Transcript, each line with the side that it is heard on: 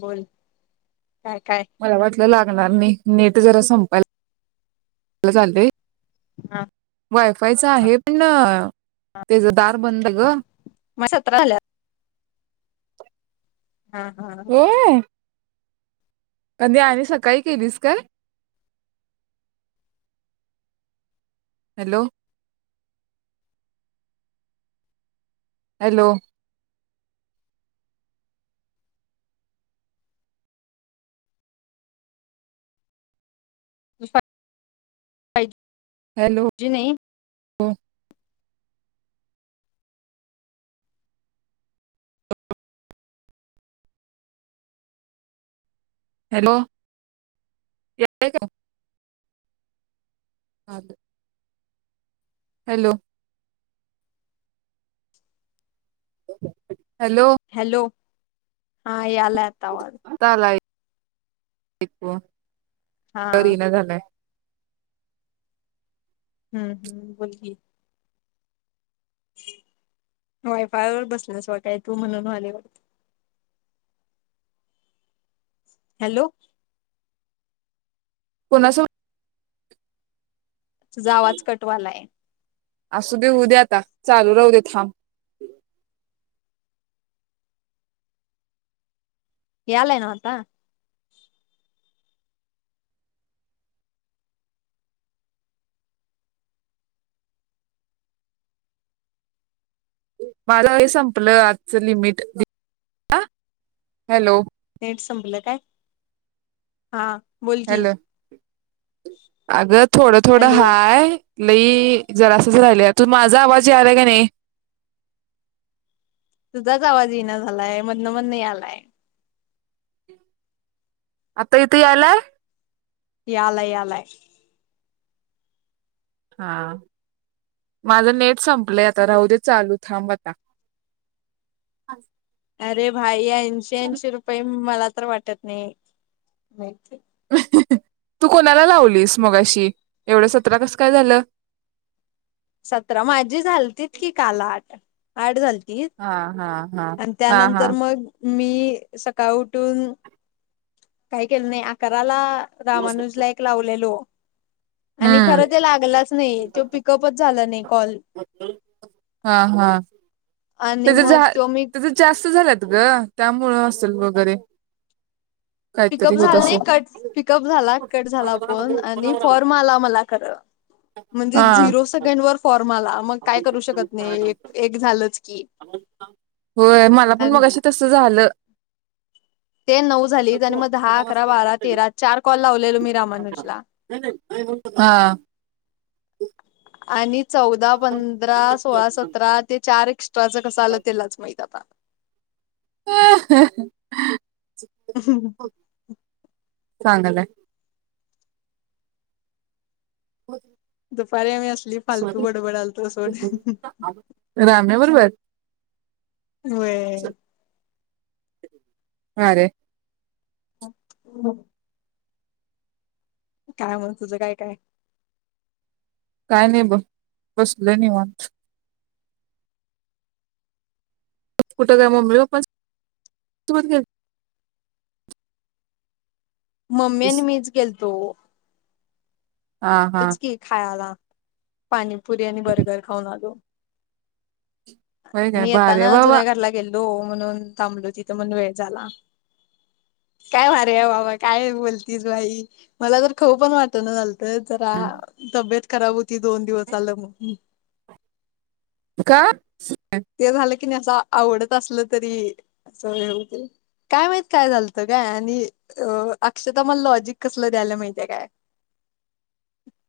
left: बोल काय काय
right: मला वाटलं लागणार नाही नीट ते जरा संपायला
left: हा
right: वायफायच आहे पणं त्याच दार बंदय ग
left: मा सतरा झाल्यात हा हा
right: होय कधी आली, सकाळी केलीस काय? हॅलो हॅलो
left: [inaudible] जि नाही
right: हो हॅलो येतोय का आवाज? [unintelligible] हॅलो [inaudible]
left: हॅलो हा आला आता आवाज
right: [unintelligible]
left: हा
right: करीना झालाय
left: हम्म हम्म बोल की? वायफायवर बसलीस वाटाय तू म्हणून आली होय. हॅलो
right: कोणा सो
left: तुझा आवाज कट व्हालाय.
right: असू दे होऊ दे आता, चालू राहू दे थांब
left: यायलय नव्ह आता
right: माझ हे संपलं आजच लिमिट हॅलो
left: नेट संपलं काय? हा बोल की
right: हॅलो अगं थोडं थोडं
left: हॅलो
right: हाय लई जरासच राहिले तूल माझा आवाज यालाय का नाही?
left: तुझाच आवाज येईना झालाय, मधनं मधन यायलाय.
right: आता येतो यायलाय?
left: यालाय यालाय.
right: हा माझं नेट संपलंय आता राह दे चालू थांब आता?
left: अरे भााई एकशेऐशी रुपये मला वाटत नाही
right: तू कोणाला लावलीस मगाशी, एवढं सतरा कस काय झालं?
left: सतरा माझी झालती कि काल आठ आठ झाली.
right: हा हा हा.
left: आणि
right: हा हा
left: त्यानंतर मग मी सकाळ उठून काही केलं नाही अकराला त्या माणूसला एक लावलेलो आणि
right: हम्म
left: खरं ते लागलंच नाही तो पिकअपच झालं नाही कॉल
right: हा हा
left: आणि
right: त्याच
left: मग
right: झा
left: तो मी
right: त्याच जास्त ग त्यामुळे असेल वगैरे
left: पिकअप
right: काहीतरी होत
left: झाला नाही
right: असेल
left: कट पिकअप झाला कट झाला फोन आणि फॉर्म आला मला खर म्हणजे
right: हा.
left: झिरो सेकंड वर फॉर्म आला मग काय करू शकत नाही एक एक झालंच की
right: होय मला पण मगाशी तसं झालं
left: ते नऊ झाली मग दहा अकरा बारा तेरा चार कॉल लावलेलो मी रामानुजला
right: हा
left: आणि चौदा पंधरा सोळा सतरा ते चार दोघांचं कस आलं त्यालाच माहित आता
right: हम ह ह
left: ह
right: चांगलाय हो
left: दुपारी आम्ही असली फालतू बडबडालतो सोड
right: राम्या बरोबर
left: वह्य
right: हा रे
left: ह हम् काय मग तुझं काय काय
right: काय नाही बघ बसलोय निवांत कुठं काय मम्मी पप्पा
left: मम्मी
right: गेलतीस
left: आणि मीच गेलतो
right: हा हा
left: तेच के खायला पाणी पुरी आणि बर्गर खाऊन आलो
right: होय काय भारीहाय बाबा
left: ो म्हणून थांबलो तिथं म्हण वेळ झाला काय भारी आहे बाबा काय बोलतीच बाई मला तर खाऊ पण वाटणा झालतं जरा तबेत खराब होती. दोन दिवस आलं मग,
right: का?
left: ते झालं की, की, त्याचा आवडत असलं तरी अस हे होतय, काय माहिती काय झालत, काय आणि अ अक्षता मला लॉजिक कसल द्यायला, माहितीय काय,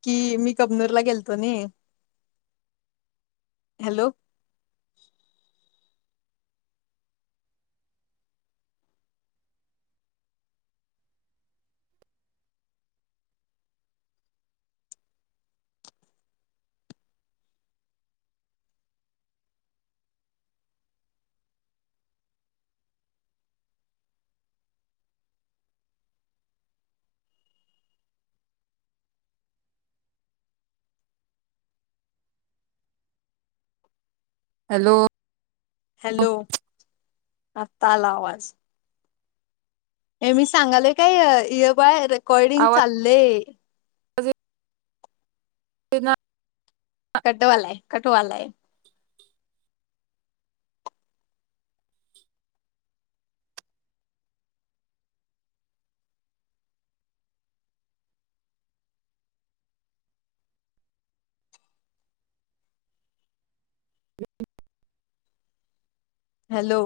left: कि मी कबनूर ला गेलतो नि हॅलो, [inaudible]
right: हॅलो,
left: हॅलो, आत्ता आला, आवाज हे, मी सांगालोय काय. रेकॉर्डिंग
right: आवाज
left: चाललंय.
right: [inaudible] ते ना
left: कटवालाय, कठवालाय,
right: [unintelligible]
left: हॅलो,